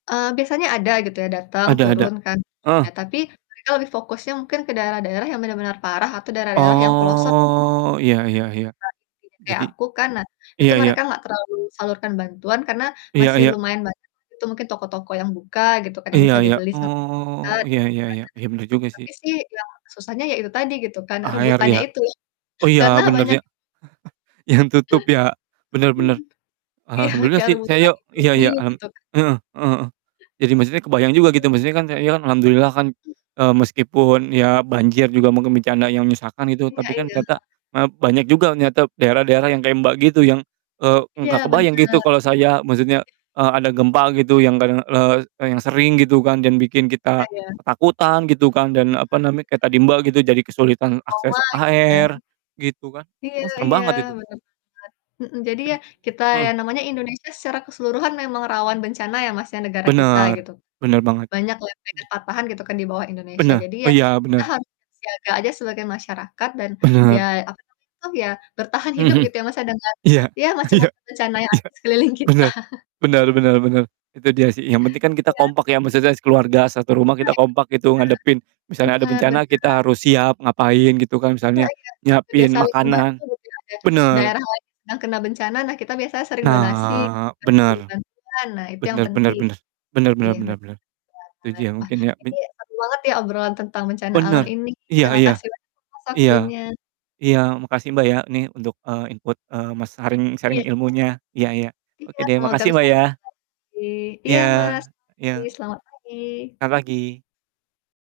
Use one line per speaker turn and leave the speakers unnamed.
Eee, biasanya ada gitu ya, datang
Ada ada.
turun kan,
Heeh.
[unintelligible] tapi mereka lebih fokusnya mungkin ke daerah-daerah yang benar-benar parah atau daerah-daerah yang pelosok,
Oh, iya iya iya.
[unintelligible] kayak
Jadi
aku kan. Nah, itu
iya iya.
mereka nggak terlalu salurkan bantuan karena
Iya
masih
iya.
lumayan banyak gitu, mungkin toko-toko yang buka gitu kan, yang
iya
bisa
iya.
dibeli sama
Oh,
kita,
iya
gitu
iya iya. Iya, bener
kan.
juga
Nah,
sih.
tapi sih, ya susahnya, ya itu tadi gitu kan,
Air,
rebutannya
ya?
itu.
Oh iya,
Karena,
bener
banyak
ya. Yang tutup ya,
Hmm,
bener-bener.
iya,
Alhamdulillah
kayak
sih,
rebutan
sayo iya
Indomie,
iya, alham
gitu kan.
heeh, heeh heeh. Jadi maksudnya kebayang juga gitu, jadi maksudnya kan saya kan alhamdulillah kan, eee, meskipun ya banjir juga mungkin bencana yang nyusahkan gitu,
Iya
tapi kan
iya.
ternyata maaf, banyak juga ternyata daerah-daerah yang kayak Mbak, gitu yang, eee,
Iya,
nggak kebayang gitu,
bener.
kalau saya maksudnya, eee, ada gempa gitu yang kadang, le yang sering gitu kan yang bikin kita,
Iya, ya.
ketakutan gitu kan, dan
Mmm,
apa
benar
namanya, kayak tadi,
benar.
Mbak, gitu jadi kesulitan
Trauma,
akses
gitu
air
kan.
gitu kan.
Iya
Oh, serem
iya,
banget itu.
bener banget, mhm. Jadi
Itu
ya,
jug
kita ya
heeh.
namanya Indonesia secara keseluruhan memang rawan bencana ya, Mas, ya negara kita
Bener,
gitu kan,
bener banget.
banyak lempengan, patahan, gitu kan, di bawah Indonesia.
Bene
Jadi
oh
ya
iya,
kita
benar.
harus siap siaga aja sebagai masyarakat dan, ya,
Benar.
apa namanya tuh ya, bertahan hidup
Mhm mhm.
gitu ya, Mas, ya dengan
Iya,
ya
iya,
macam-macam bencana yang
iya,
ada di sekeliling kita.
bener bener bener bener, itu dia sih, yang penting kan kita
Iya.
kompak ya, maksudnya sekeluarga satu rumah kita
Nah,
kompak gitu, ngadepin
itu dia,
misalnya ada
benar
bencana,
benar.
kita harus siap ngapain gitu kan,
Iya
misalnya
iya, nah, itu dia
nyiapin
saling membantu,
makanan
mungkin ada
bener.
daerah lain yang sedang kena bencana. Nah, kita biasanya saling donasi, gitu
Nah,
kan, kirim
bener.
bantuan. Nah, itu yang
Bener bener
penting.
bener. Bener bener
Iya,
bener
betul
bener. Setuju
banget!
ya,
Wah,
mungkin ya min
ini seru banget ya, obrolan tentang bencana alam
Bener.
ini.
Iya iya.
Makasih banyak Mas, atas
Iya,
waktunya.
iya makasih Mbak, ya, nih untuk, eee, input, eee, mas sharing-sharing
Iya Mas.
ilmunya, iya iya. Oke
Iya,
deh,
semoga
makasih
bisa
Mbak,
ngobrol
ya.
lagi. Iya,
Iya
Mas.
iya.
[unintelligible] Selamat pagi.
Ka pagi.